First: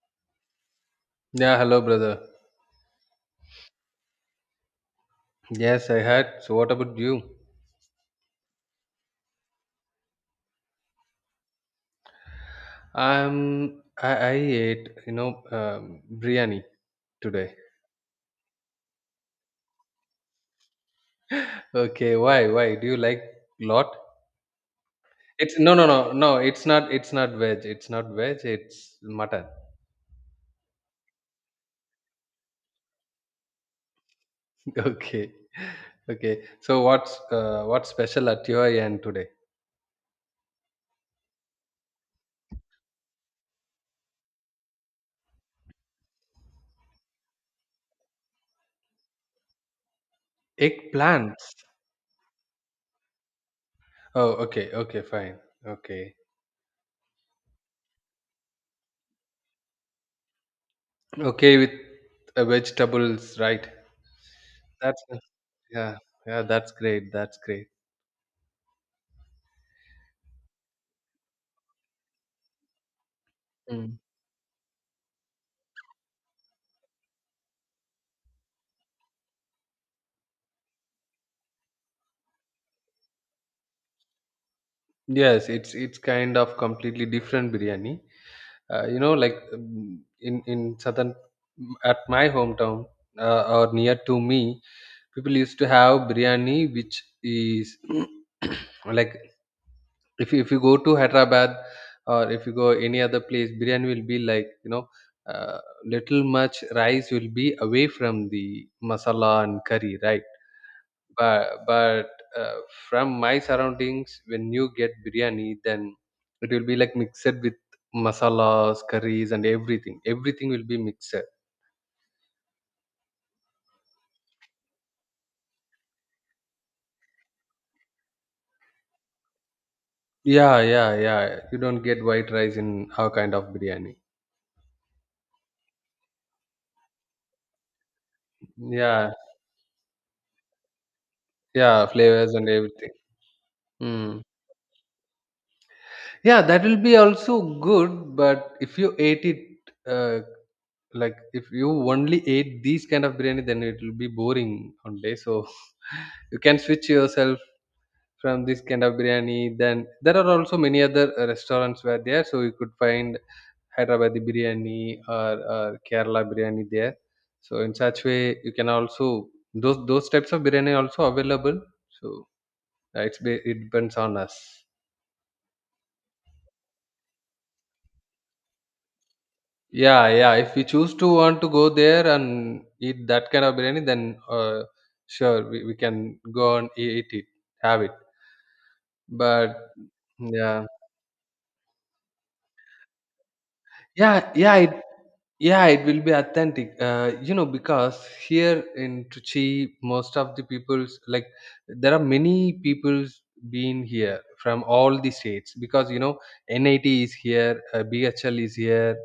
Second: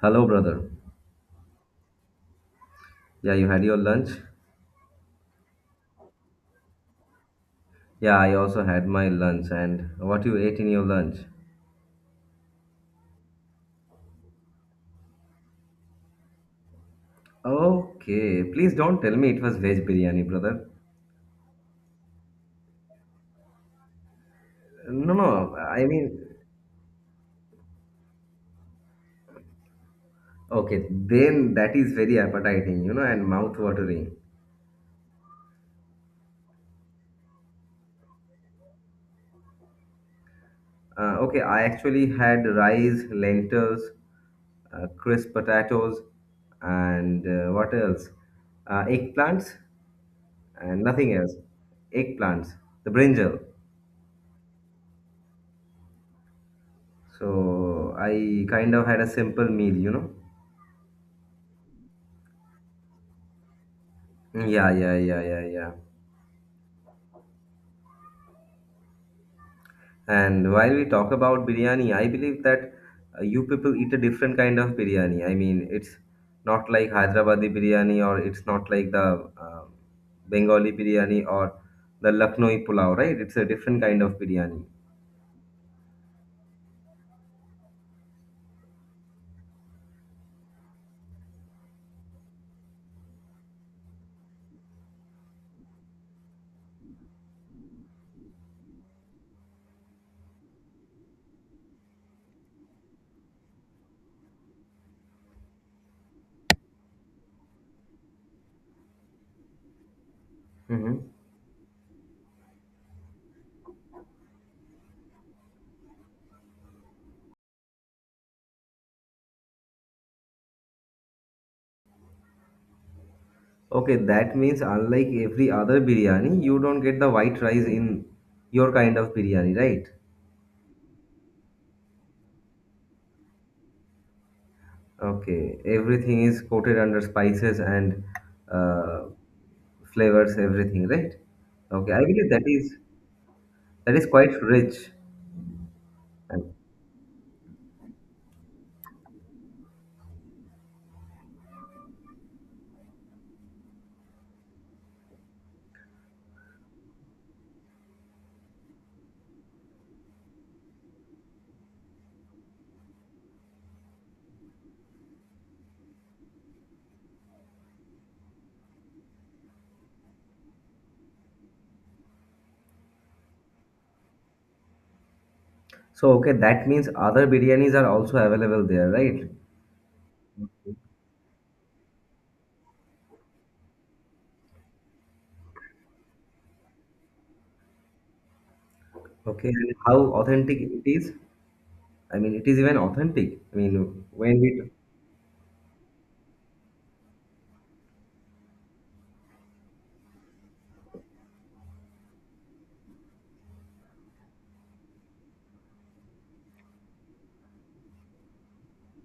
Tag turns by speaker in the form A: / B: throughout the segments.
A: Hello, brother.
B: Yeah, hello, brother.
A: Yeah, you had your lunch?
B: Yes, I had. So, what about you?
A: Yeah, I also had my lunch. And what you ate in your lunch?
B: I ate, biryani today.
A: Okay, please don't tell me it was veg biryani, brother.
B: Okay, why? Why do you like lot?
A: No, no,
B: It's no,
A: I
B: no,
A: mean,
B: no, no. It's not. It's not veg. It's not veg. It's mutton.
A: okay, then that is very appetizing, you know, and mouth watering.
B: Okay, okay. So, what's special at your end today?
A: Okay, I actually had rice, lentils, crisp potatoes, and what else? Eggplants and nothing else.
B: Eggplants.
A: Eggplants, the brinjal.
B: Oh, okay, okay, fine. Okay,
A: So I kind of had a simple meal.
B: okay with vegetables, right?
A: Yeah, yeah,
B: That's
A: yeah, yeah, yeah.
B: yeah, yeah. That's great. That's great.
A: And while we talk about biryani, I believe that you people eat a
B: Hmm.
A: different kind of biryani. I mean, it's not like Hyderabadi biryani, or it's not like the Bengali biryani or the Lucknowi pulao, right? It's a different kind of biryani.
B: Yes, it's kind of completely different biryani. You know, in southern at my hometown or near to me, people used to have biryani, which is like if you go to Hyderabad or if you go any other place, biryani will be like uh, little much rice will be away from the masala and curry, right?
A: Hmm.
B: But uh, from my surroundings when you get biryani, then it will be like mixed with masalas curries and everything will be mixed.
A: Okay, that means unlike every other biryani, you don't get the white rice in your kind of biryani, right?
B: Yeah, yeah, yeah, you don't get white rice in our kind of biryani.
A: Okay, everything is coated under spices and uh,
B: Yeah,
A: flavors, everything, right?
B: yeah,
A: Okay, I believe
B: flavors
A: that
B: and
A: is
B: everything. Mm.
A: quite rich.
B: Yeah,
A: And
B: that will be also good. But if you ate it, uh, like if you only ate these kind of biryani, then it will be boring one day, so you can switch yourself from this kind of biryani. Then there are also many other restaurants were there, so you could find Hyderabadi biryani or Kerala biryani there. So in such way, you can also those types of biryani also available. So it depends on us.
A: so, okay, that means other biryanis are also available there, right?
B: Yeah, yeah. If we choose to want to go there and eat that kind of biryani, then sure we can go and eat it, have it.
A: Okay,
B: But
A: and how authentic
B: yeah.
A: it is? I mean, it is even authentic. I mean,
B: Yeah,
A: when
B: yeah,
A: we
B: it, yeah, it will be authentic. You know, because here in Trichy, most of the people's like there are many people's been here from all the states, because you know NIT is here, BHL is here,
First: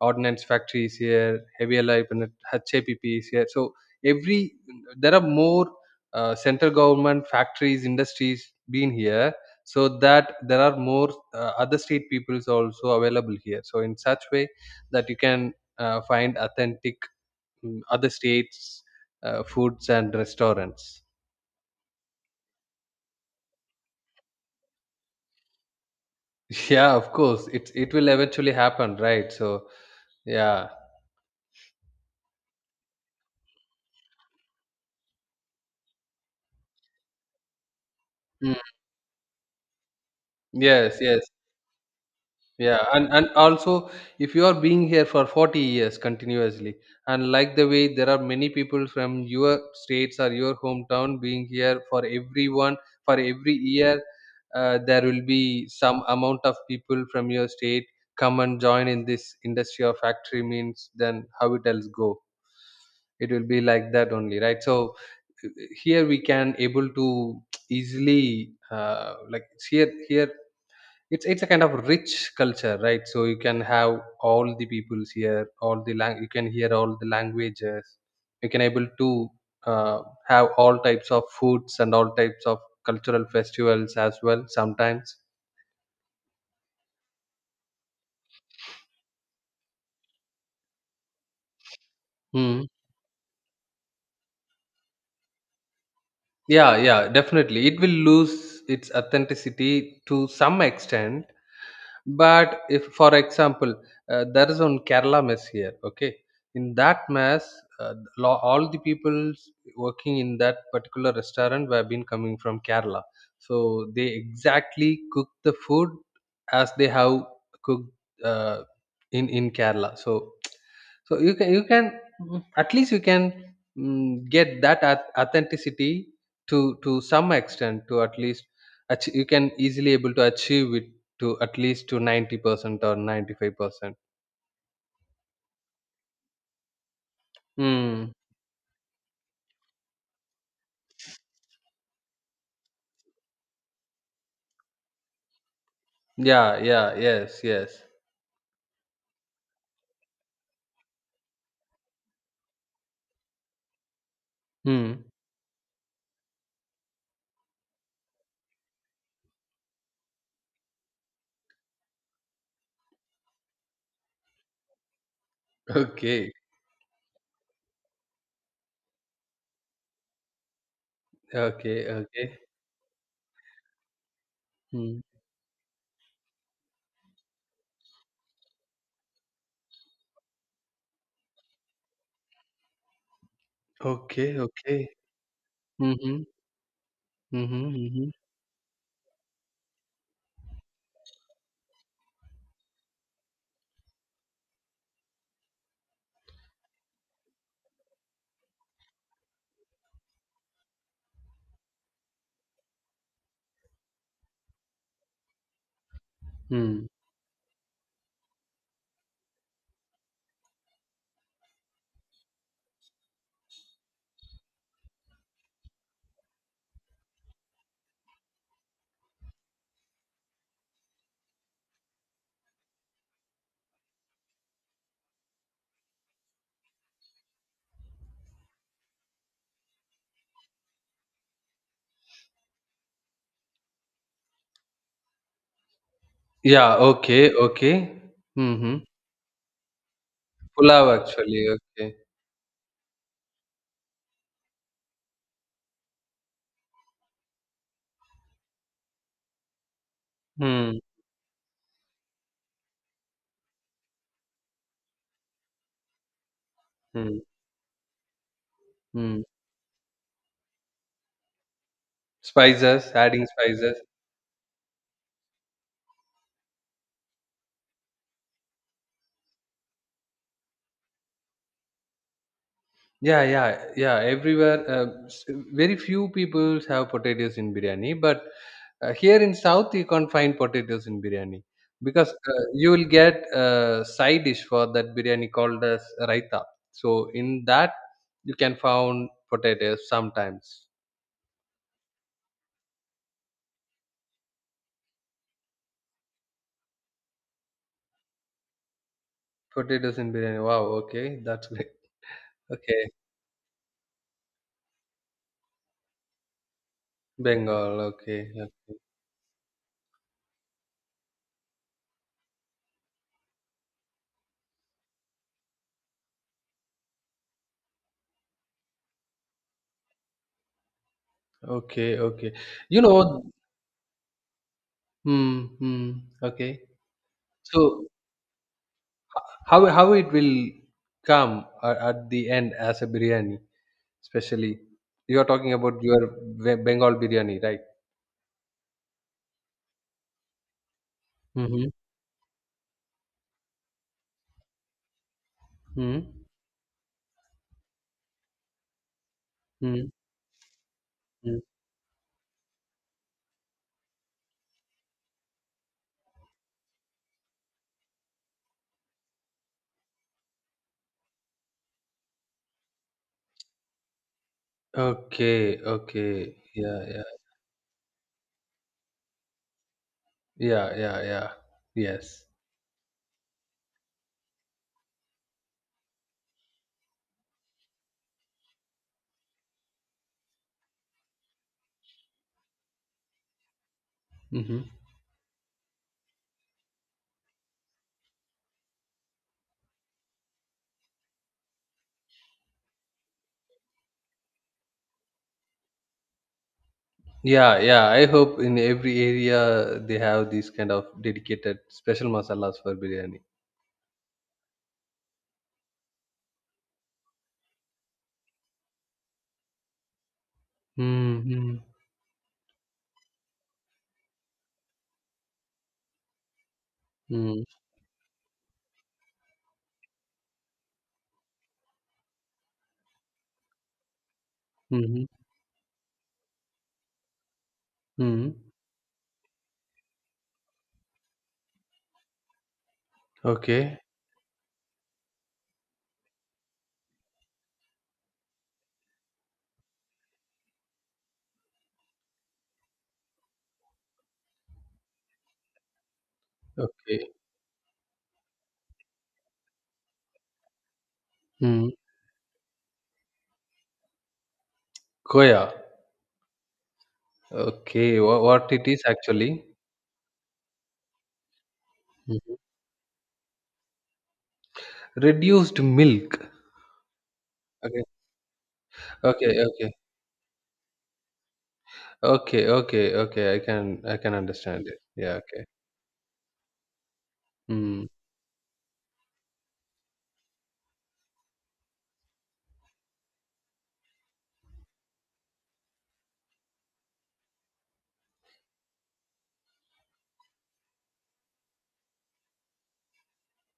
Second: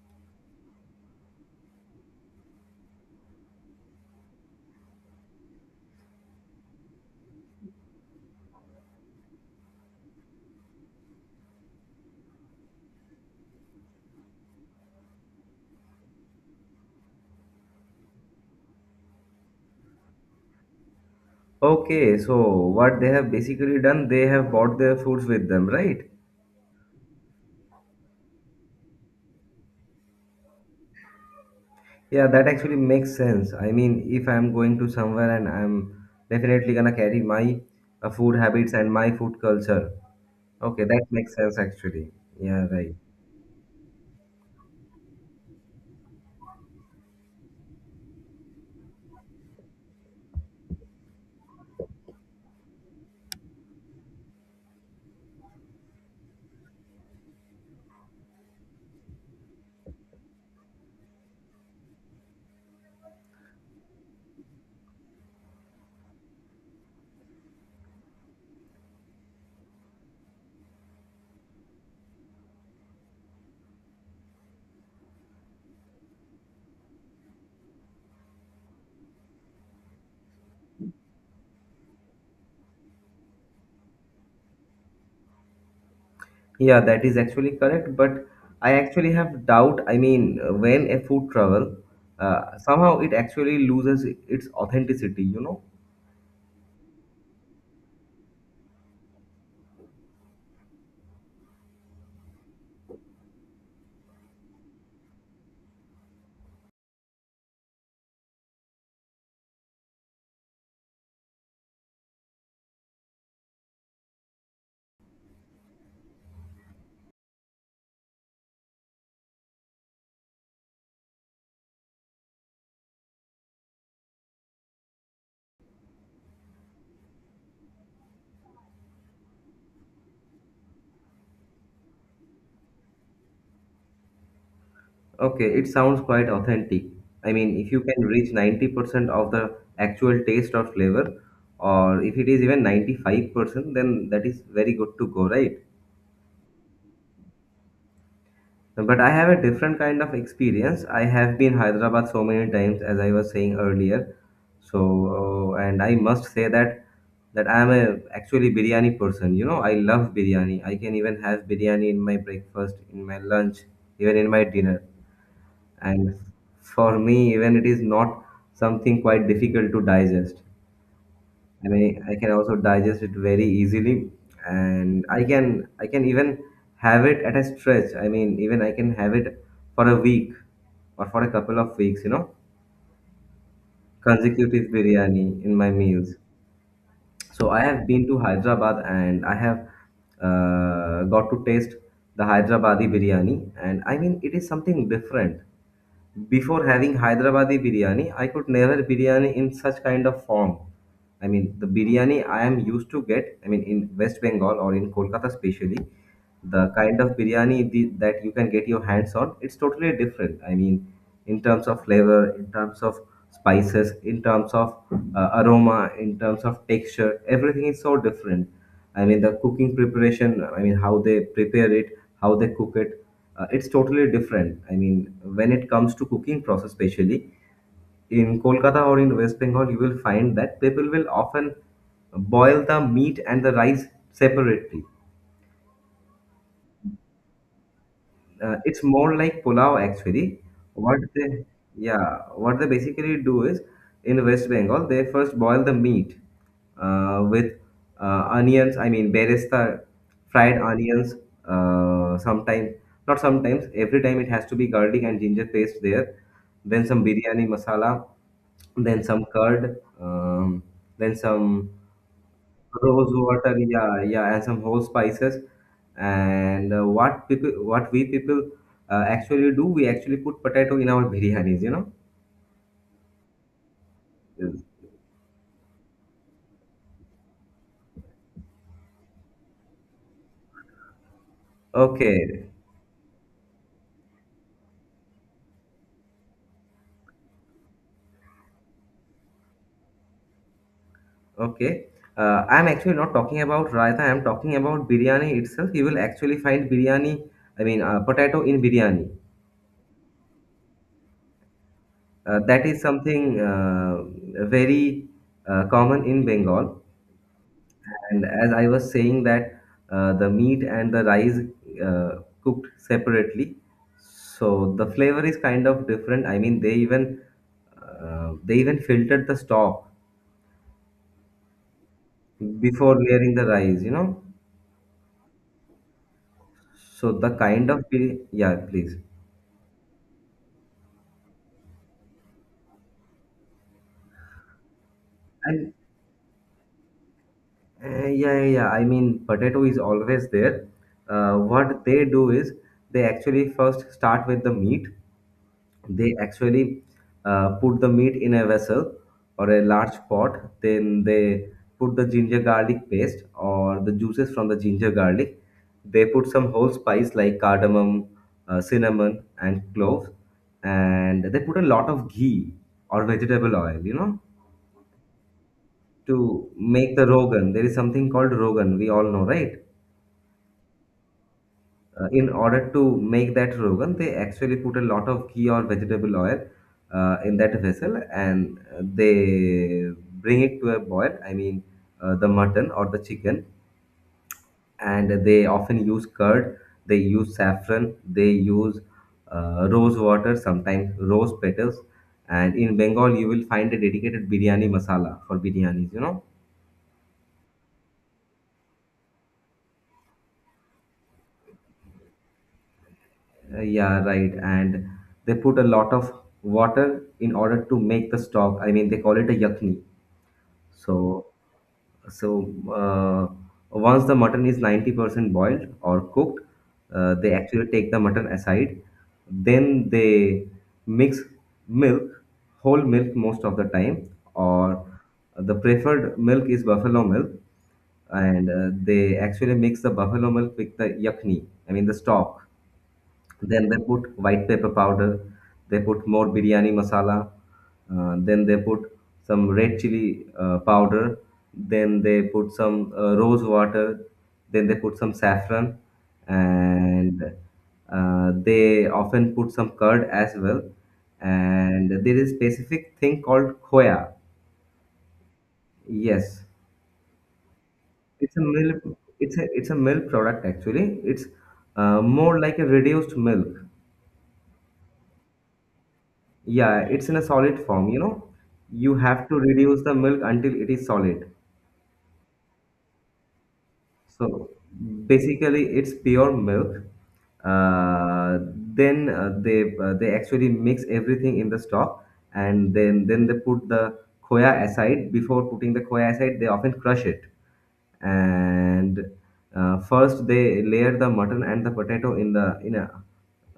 B: Ordnance Factory is here, Heavy Life and HAPP is here. So every there are more central government factories, industries being here, so that there are more other street peoples also available here, so in such way that you can find authentic other states foods and restaurants.
A: okay, so what they have basically done, they have bought their foods with them, right?
B: Yeah, of course it will eventually happen, right? So yeah.
A: Yeah, that actually makes sense. I mean, if I'm going to somewhere and I'm definitely gonna carry my food
B: Mm.
A: habits and my food culture. Okay,
B: Yes,
A: that
B: yes.
A: makes sense actually. Yeah,
B: Yeah,
A: right.
B: and also if you are being here for 40 years continuously, and like the way there are many people from your states or your hometown being here for everyone, for every year, there will be some amount of people from your state come and join in this industry or factory means, then how it else go. It will be like that only, right? So here we can able to easily like here it's a kind of rich culture, right? So you can have all the peoples here, all the you can hear all the languages, you can able to uh, have all types of foods and all types of cultural festivals as well sometimes.
A: Yeah, that is actually correct, but I actually have doubt. I mean, when a food travel,
B: Hmm.
A: somehow it actually loses its authenticity, you know?
B: Yeah, yeah, definitely. It will lose its authenticity to some extent. But if, for example, there is one Kerala mess here. Okay, in that mess, all the people working in that particular restaurant have been coming from Kerala, so they exactly cook the food as they have cooked uh, in Kerala. So so you can you can at least you can, get that authenticity to some extent, to at least you can easily able to achieve it to at least to 90% or 95%.
A: Okay, it sounds quite authentic. I mean, if you can
B: Hmm.
A: reach 90% of the actual taste or flavor, or if it is even 95%, then that is very good to go, right?
B: Yeah, yeah, yes, yes.
A: But I have a different kind of experience. I have been Hyderabad so many times, as I was saying earlier.
B: Hmm.
A: So, and I must say that I am a actually biryani person. You know, I love biryani. I can even have biryani in my breakfast, in my lunch, even in my dinner. And
B: Okay.
A: for me, even it is not something quite difficult to digest. I
B: Okay,
A: mean, I
B: okay.
A: can also digest it very easily,
B: Hmm.
A: and I can even have it at a stretch. I mean, even I can have it for a week or for a couple of weeks, you know,
B: Okay,
A: consecutive
B: okay.
A: biryani in my meals.
B: Mm-hmm.
A: So
B: Mm-hmm.
A: I have been
B: Mm-hmm.
A: to Hyderabad and I have got to taste the Hyderabadi biryani, and I mean, it is something different. Before having Hyderabadi biryani, I could never biryani in such kind of form. I mean, the biryani I am used to get, I mean, in West Bengal or in Kolkata especially, the
B: Hmm.
A: kind of biryani that you can get your hands on, it's totally different. I mean, in terms of flavor, in terms of spices, in terms of aroma, in terms of texture, everything is so different. I mean, the cooking preparation, I mean, how they prepare it, how they cook it, it's totally different. I mean, when it comes to cooking process, especially in Kolkata or in West Bengal, you will find that people will often boil the meat and the rice separately.
B: Yeah, okay, okay.
A: It's
B: Mm-hmm.
A: more like pulao actually.
B: Pulav
A: What they,
B: actually, okay.
A: yeah, what they basically do is in West Bengal, they first boil the meat with onions. I mean, beresta, fried
B: Hmm.
A: onions. Sometimes, not sometimes, every time it has to be garlic and ginger paste there. Then some
B: Hmm.
A: biryani masala, then
B: Hmm.
A: some curd, then some
B: Spices,
A: rose
B: adding
A: water,
B: spices.
A: yeah, yeah, and some whole spices. And what we people actually do, we actually put potato in our biryanis, you know.
B: Yeah, yeah, yeah. Everywhere,
A: Mm.
B: very few people have potatoes in biryani, but here in South, you can't find potatoes in biryani, because
A: Okay,
B: you will get a side dish for that biryani called as raita. So in that, you can find potatoes sometimes.
A: okay. I'm actually not talking about raita. I'm talking about biryani itself. You will actually find biryani. I mean, potato in biryani.
B: Potatoes in biryani. Wow. Okay, that's great.
A: That is
B: Okay,
A: something very common in Bengal.
B: Bengal.
A: And
B: Okay,
A: as I
B: okay,
A: was saying that the meat and the rice cooked separately, so the flavor is kind of different. I mean, they even filtered the stock
B: okay. Okay. You
A: before
B: know.
A: layering the rice, you know.
B: Hmm. Hmm. Okay.
A: So the kind of
B: So
A: bi- yeah, please.
B: how it will come at the end as a biryani, especially you are talking
A: And
B: about your Bengal biryani, right?
A: yeah, yeah, yeah. I mean, potato is always there.
B: Mm-hmm.
A: What they do is they actually first start with the meat.
B: Mm-hmm.
A: They actually put the meat in a vessel or a large pot, then
B: Mm-hmm.
A: they put the ginger garlic paste or the juices from the ginger garlic. They put some whole spice like cardamom, cinnamon and cloves, and they put a lot of ghee or vegetable oil, you know,
B: Okay. Okay.
A: to
B: Yeah.
A: make
B: Yeah.
A: the rogan. There is something called rogan, we all know, right?
B: Yeah. Yeah. Yeah. Yes.
A: In order to make that rogan, they actually put a lot of ghee or vegetable oil in that vessel, and they bring it to a boil. I mean, the mutton or the chicken,
B: Mm-hmm.
A: and they often use curd, they use saffron, they use rose water, sometimes rose petals. And in Bengal, you will find a dedicated biryani masala for biryanis, you know?
B: Yeah, yeah. I hope in every area they have these kind of dedicated special masalas for biryani.
A: Yeah, right. And they put a lot of water in order to make the stock. I mean, they call it a yakni. So,
B: Mm-hmm.
A: so, uh, once the mutton is 90% boiled or cooked, they
B: Mm-hmm.
A: actually take the mutton aside. Then they mix milk, whole milk most of the time, or the preferred milk is buffalo milk,
B: Mm-hmm.
A: and they actually mix the buffalo milk with the yakni, I mean the stock. Then they
B: Okay.
A: put white pepper powder, they put more biryani masala, then they put some red chili powder, then they put some rose water, then they put some saffron,
B: Okay.
A: and they often put some curd as well.
B: Mm.
A: And there is specific thing called khoya.
B: Koya.
A: Yes,
B: Okay,
A: it's a
B: what it
A: milk.
B: is actually?
A: It's a milk product actually. It's
B: Mhm.
A: more like a reduced milk.
B: Reduced milk.
A: Yeah, it's in a solid
B: Okay,
A: form, you know. You have
B: okay,
A: to
B: okay,
A: reduce the milk until it is solid.
B: okay, okay, okay. I can
A: So
B: understand it. Yeah, okay.
A: basically, it's pure milk.
B: Hmm.
A: Uh, then they actually mix everything in the stock, and then they put the khoya aside. Before putting the khoya aside, they often crush it, and first they layer the mutton and the potato in the in a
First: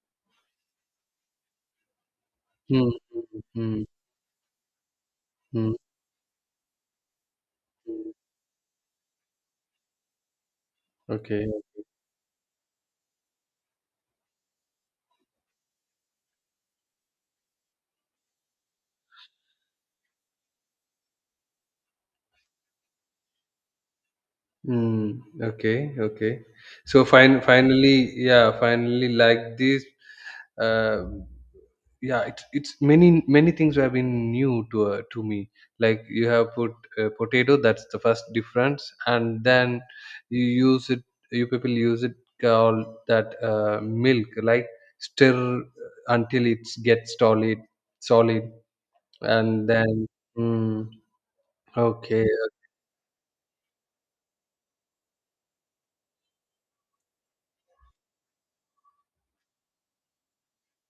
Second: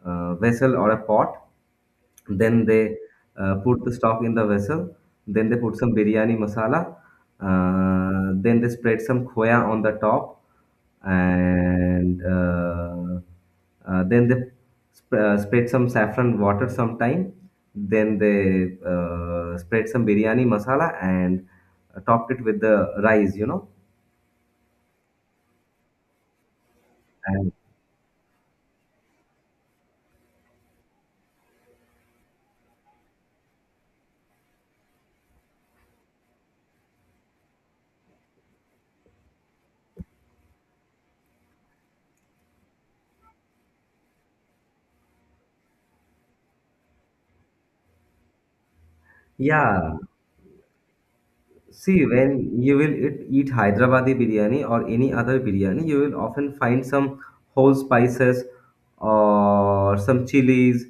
A: vessel or a pot, then
B: Hmm.
A: they
B: Hmm.
A: put the stock in the vessel. Then they
B: Hmm. Mm,
A: put some biryani masala.
B: mm.
A: Then they spread some khoya on the top,
B: Okay.
A: and then they spread some saffron water sometime. Then they spread some biryani masala and topped it with the rice, you know.
B: Hmm. Okay, okay. So
A: And,
B: finally, yeah, finally, like this. Uh, yeah, it's many many things have been new to me, like you have put potato, that's the first difference, and then you use it, you people use it, called that milk like stir until it's gets solid solid, and
A: yeah.
B: then mm,
A: See,
B: okay.
A: when you will eat Hyderabadi biryani or any other biryani, you will often find some whole spices or some chilies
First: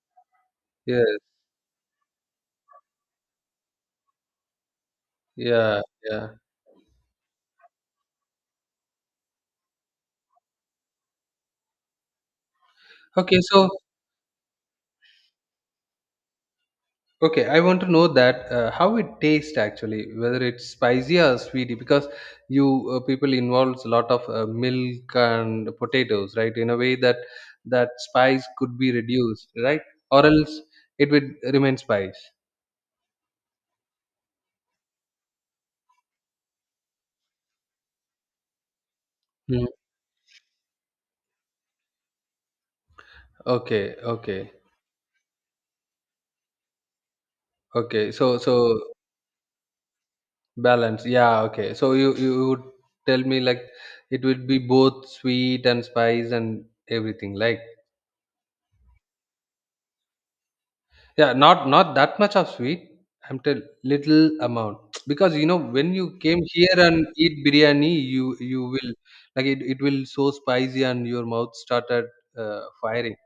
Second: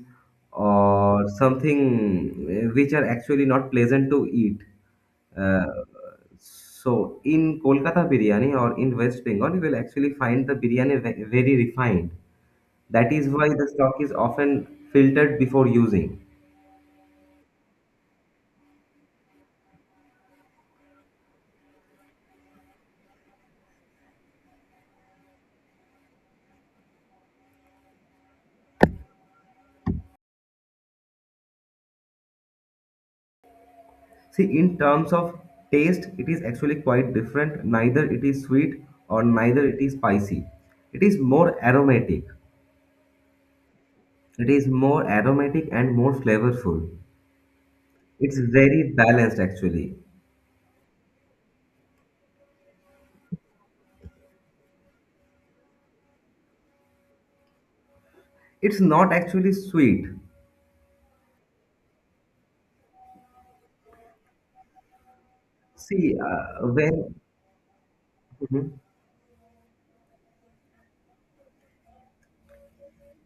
B: Yes,
A: or something which are actually not pleasant to eat. Uh,
B: yeah, yeah.
A: so, in Kolkata biryani or in West Bengal, you will actually find the biryani very refined. That is
B: Okay,
A: why the
B: so
A: stock is often filtered before using.
B: okay, I want to know that how it tastes actually, whether it's spicy or sweety, because you people involves a lot of milk and potatoes, right? In a way that that spice could be reduced, right? Or else it would remain spice.
A: See, in terms of taste, it is actually quite different. Neither it is sweet or neither
B: Mm.
A: it is spicy. It is more aromatic.
B: Okay,
A: It
B: okay,
A: is more aromatic and more flavorful.
B: okay.
A: It's
B: So
A: very balanced actually.
B: balance. Yeah, okay. So you would tell me like it would be both sweet and spice and everything, like.
A: It's not actually sweet.
B: Yeah, not not that much of sweet. I'm tell little amount because you know when you
A: See,
B: came here and
A: when.
B: eat biryani, you
A: Mhm.
B: will like it will so spicy and your mouth started firing.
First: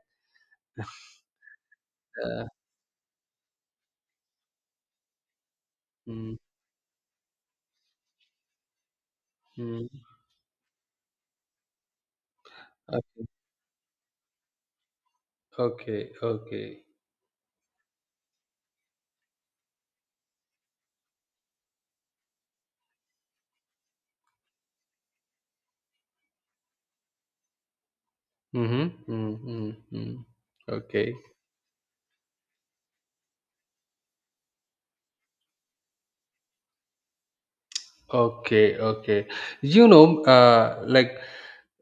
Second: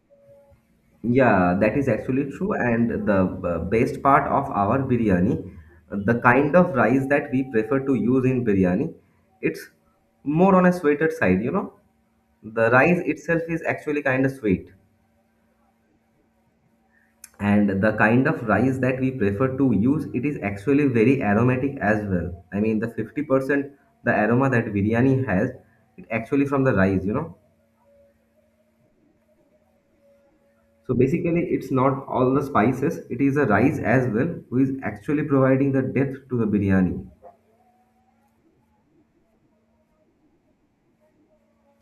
A: Yeah, that is actually
B: Uh,
A: true. And the best part of our biryani, the
B: mm,
A: kind of rice that we prefer to use in biryani, it's
B: mm.
A: more on a sweeter side, you know. The rice
B: Okay,
A: itself is actually kind of sweet.
B: okay, okay.
A: And the kind of rice that we prefer to use, it is actually very aromatic as well. I mean, the 50% the aroma that biryani has, it actually from the rice, you know.
B: Mm-hmm, mm, mm, mm.
A: So
B: Okay,
A: basically, it's not all the spices, it is a rice as well who is actually providing the depth to the biryani.
B: okay, okay. You know, like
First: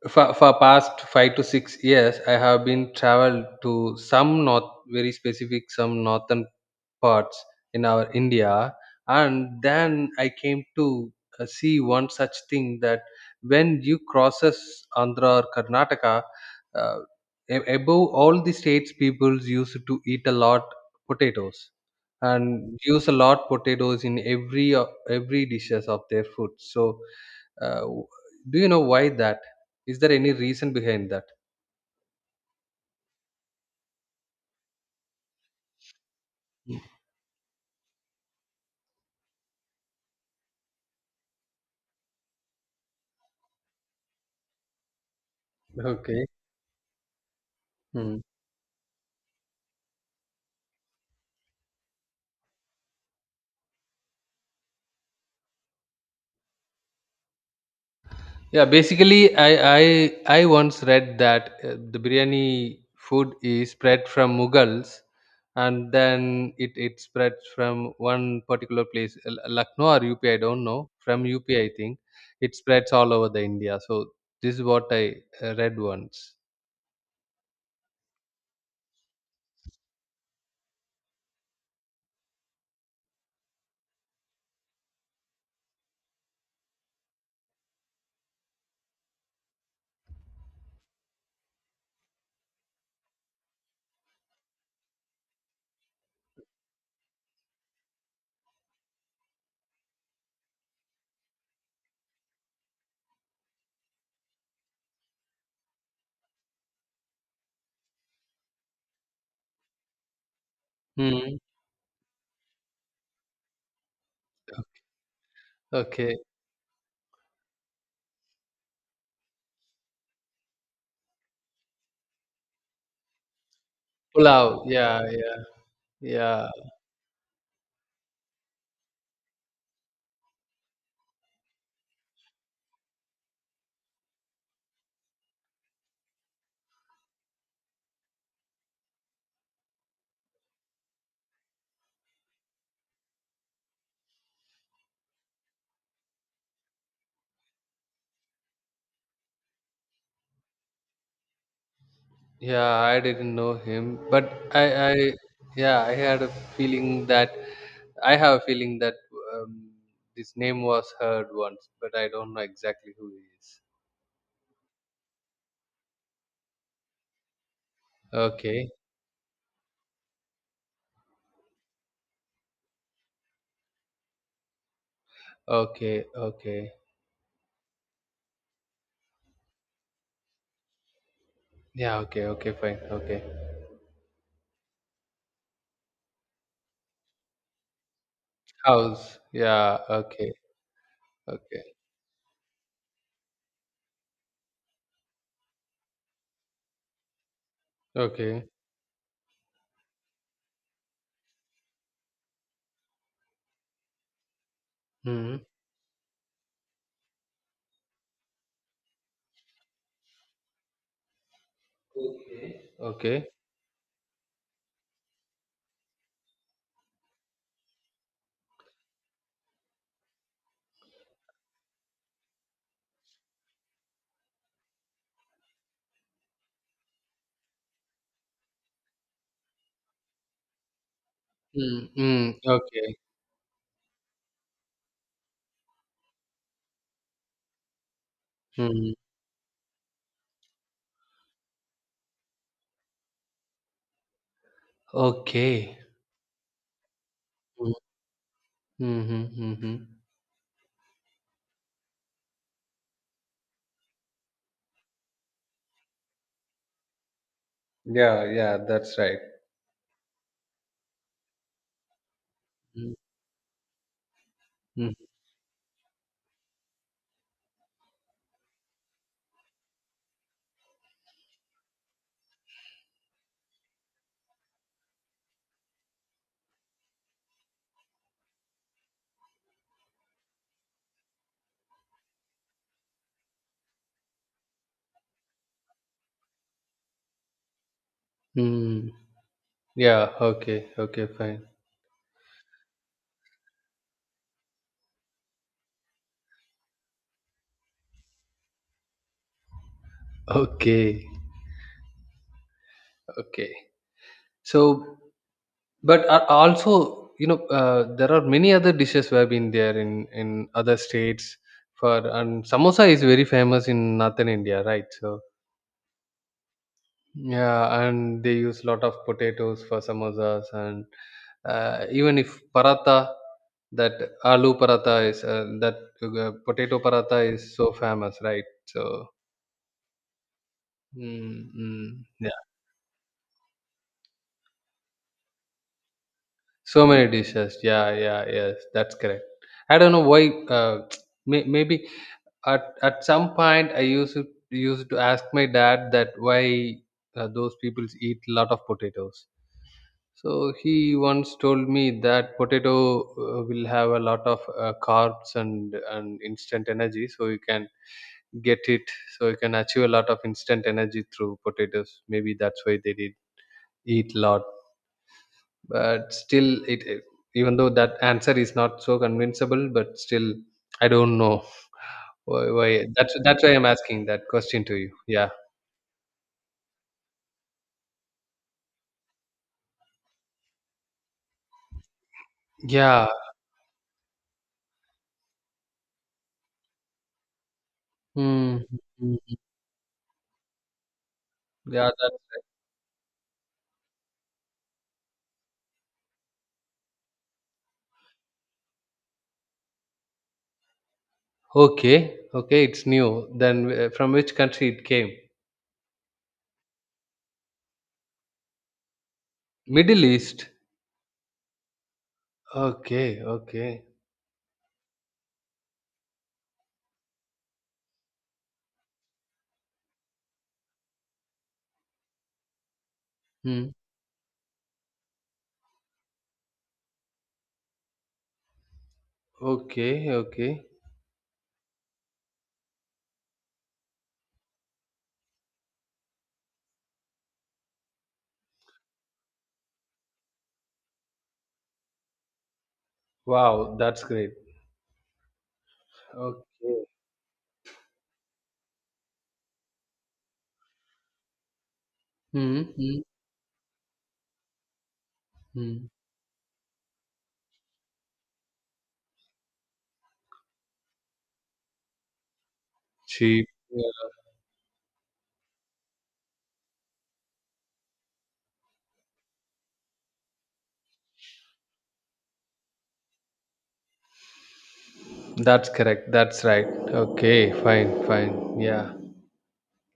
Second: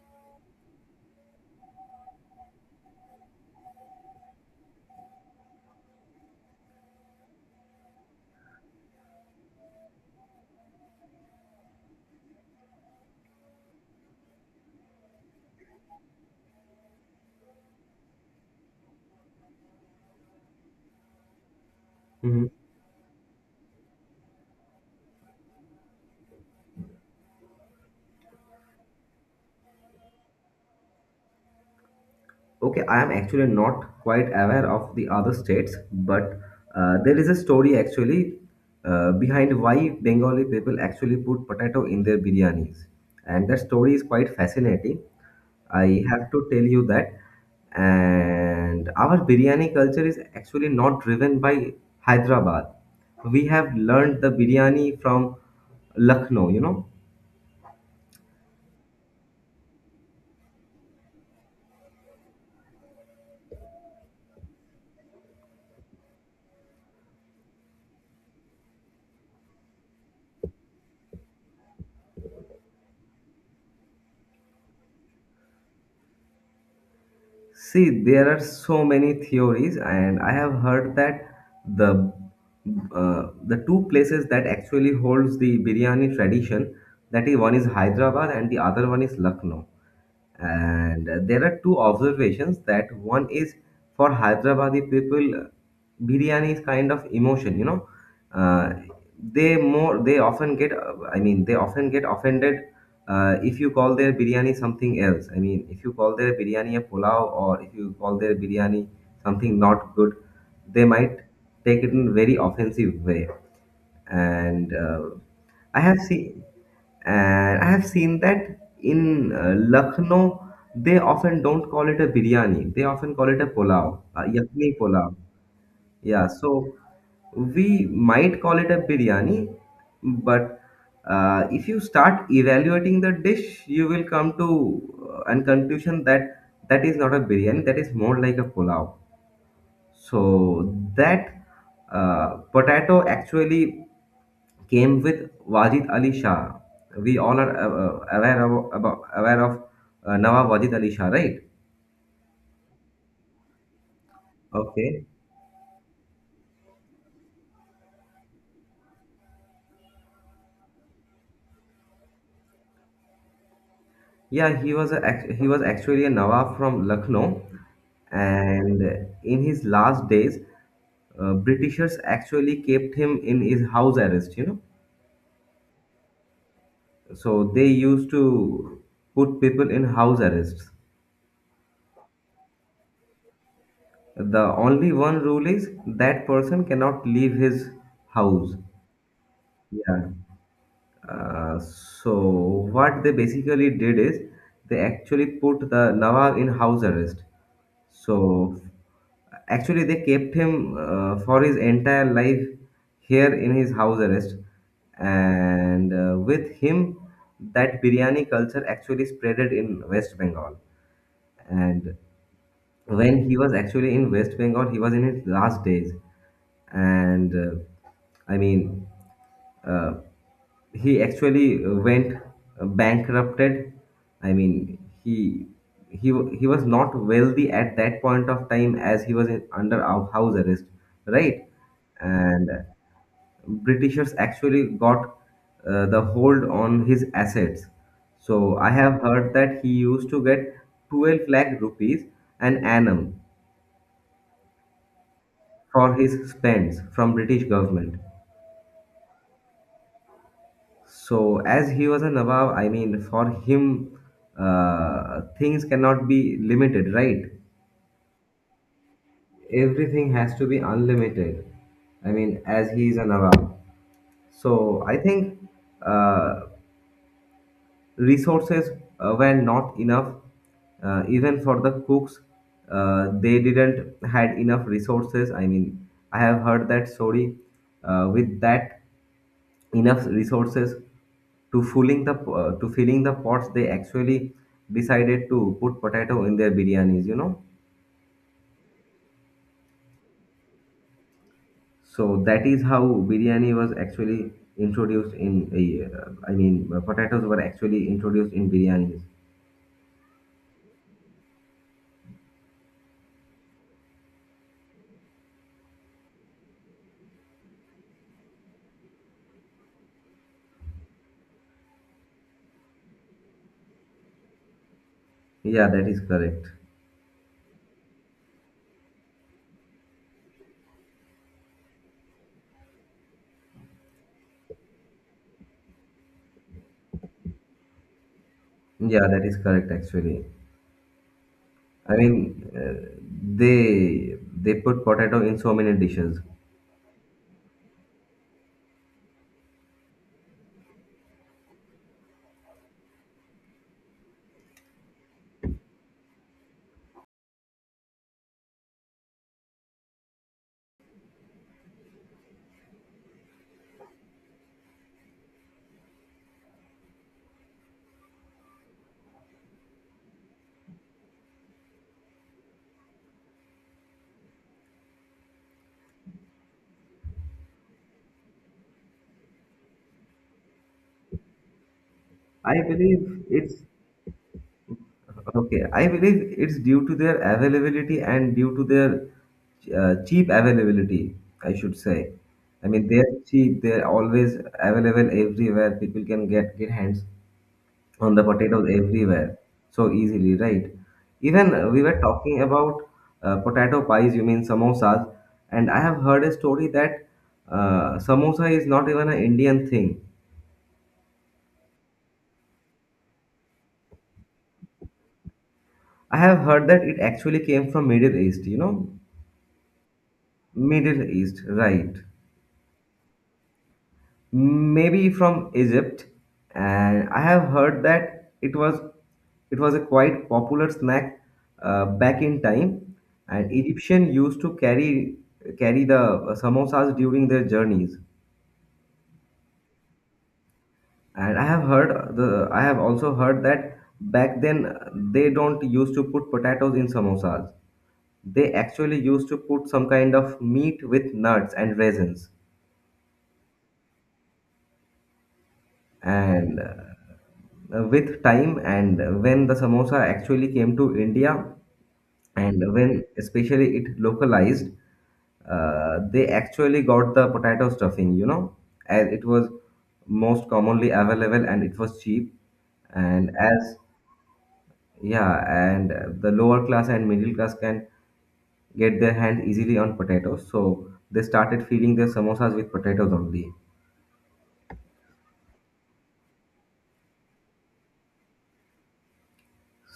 B: for past 5 to 6 years, I have been traveled to some north, very specific, some northern parts in our India. And then I came to see one such thing that when you crosses Andhra or Karnataka, uh, above all the states, peoples used to eat a lot potatoes and use a lot potatoes in every every dishes of their food. So, uh, w- do you know why that? Is there any reason behind that?
A: Okay, I am actually not quite aware of the other states, but
B: Mm,
A: there is a story actually behind why Bengali people actually put potato in their biryanis. And that story is quite fascinating. I
B: okay.
A: have to tell you that. And our biryani culture is actually not driven by Hyderabad. We have learned the biryani from Lucknow, you know.
B: Yeah, basically, I I once read that the biryani food is spread from Mughals, and then it spreads from one particular place, Lucknow or UP, I don't know. From UP, I think it spreads all over the India. So this is what I read once.
A: See, there are so many theories, and I have heard that the the two places that actually holds the biryani tradition, that is one is Hyderabad and the other one is Lucknow. And there are two observations. That one is, for Hyderabadi people, biryani is kind of emotion, you know. uh, they more, they often get they often get offended if you call their biryani something else. I mean, if you call their biryani a pulao, or if you call their biryani something not good, they might
B: Hmm.
A: take it in very offensive way. And I have
B: Okay,
A: seen, and I have seen that in Lucknow, they often don't call it a biryani, they often call it a pulao, a
B: pulao.
A: yakni
B: Yeah,
A: pulao.
B: yeah,
A: Yeah,
B: yeah.
A: so we might call it a biryani, but if you start evaluating the dish, you will come to an conclusion that that is not a biryani, that is more like a pulao. So that potato actually came with Wajid Ali Shah. We all are aware of, about, aware of Nawab Wajid Ali Shah, right?
B: Yeah, I didn't know him, but
A: Okay.
B: yeah, I had a feeling that I have a feeling that um, this name was heard once, but I don't know exactly who he is.
A: Yeah, he was a, he was actually a Nawab from Lucknow,
B: Okay,
A: and in his last days, britishers actually kept him in his house arrest, you know.
B: okay, okay.
A: So they used to put people in house arrests.
B: Yeah, okay, okay, fine, okay.
A: The only one rule is that person cannot leave his house.
B: House. Yeah,
A: Yeah.
B: okay, okay,
A: So what they basically did is they actually put the Nawab in house arrest.
B: okay.
A: So actually they kept him for his entire life here in his house arrest,
B: Hmm.
A: and with him that biryani culture actually spreaded in West Bengal, and
B: Okay.
A: when he was actually in West Bengal, he was in his last days, and I mean, uh, he actually went bankrupted. I mean, he he he was not wealthy at that point of time, as he was in, under our house arrest, right?
B: Hmm. Hmm.
A: And
B: Okay.
A: Britishers actually got the hold on his assets. So I
B: Hmm.
A: have heard that he used to get 12 lakh rupees an annum
B: Okay.
A: for his spends from British
B: Hmm.
A: government.
B: Hmm. Hmm. Hmm.
A: So as he was a Nawab, I mean, for him, things cannot be limited, right?
B: Yeah, yeah, that's right.
A: Everything has to be unlimited. I mean, as he
B: Hmm.
A: is a Nawab. So
B: Hmm.
A: I think uh, resources were not enough, even for the cooks. They didn't had enough resources. I mean, I have heard that story. With that enough resources to filling the to filling the pots, they actually decided to put potato in their biryanis, you know.
B: Hmm. Yeah, okay, okay, fine.
A: So that is how biryani was actually introduced in, potatoes were actually introduced in biryanis.
B: Okay, okay. So, but are also, you know, there are many other dishes we have been there in other states for, and samosa is very famous in northern India, right? So,
A: Yeah, that is correct.
B: yeah, and they use lot of potatoes for samosas, and even if paratha, that aloo paratha is that potato paratha is so famous, right?
A: Yeah,
B: So,
A: that is correct actually.
B: mm,
A: I
B: mm,
A: mean, they put potato in so many dishes.
B: so many dishes. Yeah, yeah, yes, that's correct. I don't know why. Maybe at some point I used to ask my dad that why those people eat a lot of potatoes. So he once told me that potato will have a lot of carbs and instant energy, so you can get it. So you can achieve a lot of instant energy through potatoes. Maybe that's why they did eat a lot, but still even though that answer is not so convincible, but still I don't know why,
A: I
B: that's
A: believe
B: why
A: it's
B: I'm asking that question to you. Yeah,
A: okay. I believe it's due to their availability and due to their cheap availability, I should say. I mean,
B: yeah.
A: they're cheap. They're always available everywhere. People can get hands on the
B: Hmm.
A: potatoes
B: Hmm.
A: everywhere so easily, right? Even we
B: Yeah,
A: were
B: that's
A: talking
B: right.
A: about potato pies, you mean samosas, and I have heard a story that samosa is not even an Indian thing.
B: Okay, okay, it's new. Then from which country it came?
A: I have heard that it actually came from Middle East, you know.
B: Middle east.
A: Middle East, right?
B: Okay, okay.
A: Maybe from Egypt. And I have heard that it was, it was a quite popular snack back in time, and
B: Hmm.
A: Egyptian used to carry, carry the samosas during their journeys.
B: Okay, okay.
A: And I have heard the, I have also heard that back then they don't used to put potatoes in samosas. They actually used to put some kind of meat with nuts and raisins.
B: Wow, that's great.
A: And
B: Okay.
A: with time, and when the samosa actually came to India,
B: Hmm.
A: and
B: Hmm.
A: when especially it localized,
B: Hmm.
A: they actually got the potato stuffing, you know, as it was most commonly available and it was cheap. And
B: Cheap.
A: as, yeah, and the lower class and middle class can get their hand easily on potatoes, so they started feeding their samosas with potatoes only.
B: That's correct, that's right. Okay, fine, fine, yeah.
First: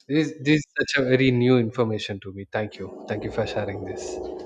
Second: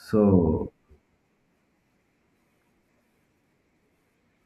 B: This is
A: So
B: such a very new information to me. Thank you. Thank you for sharing this.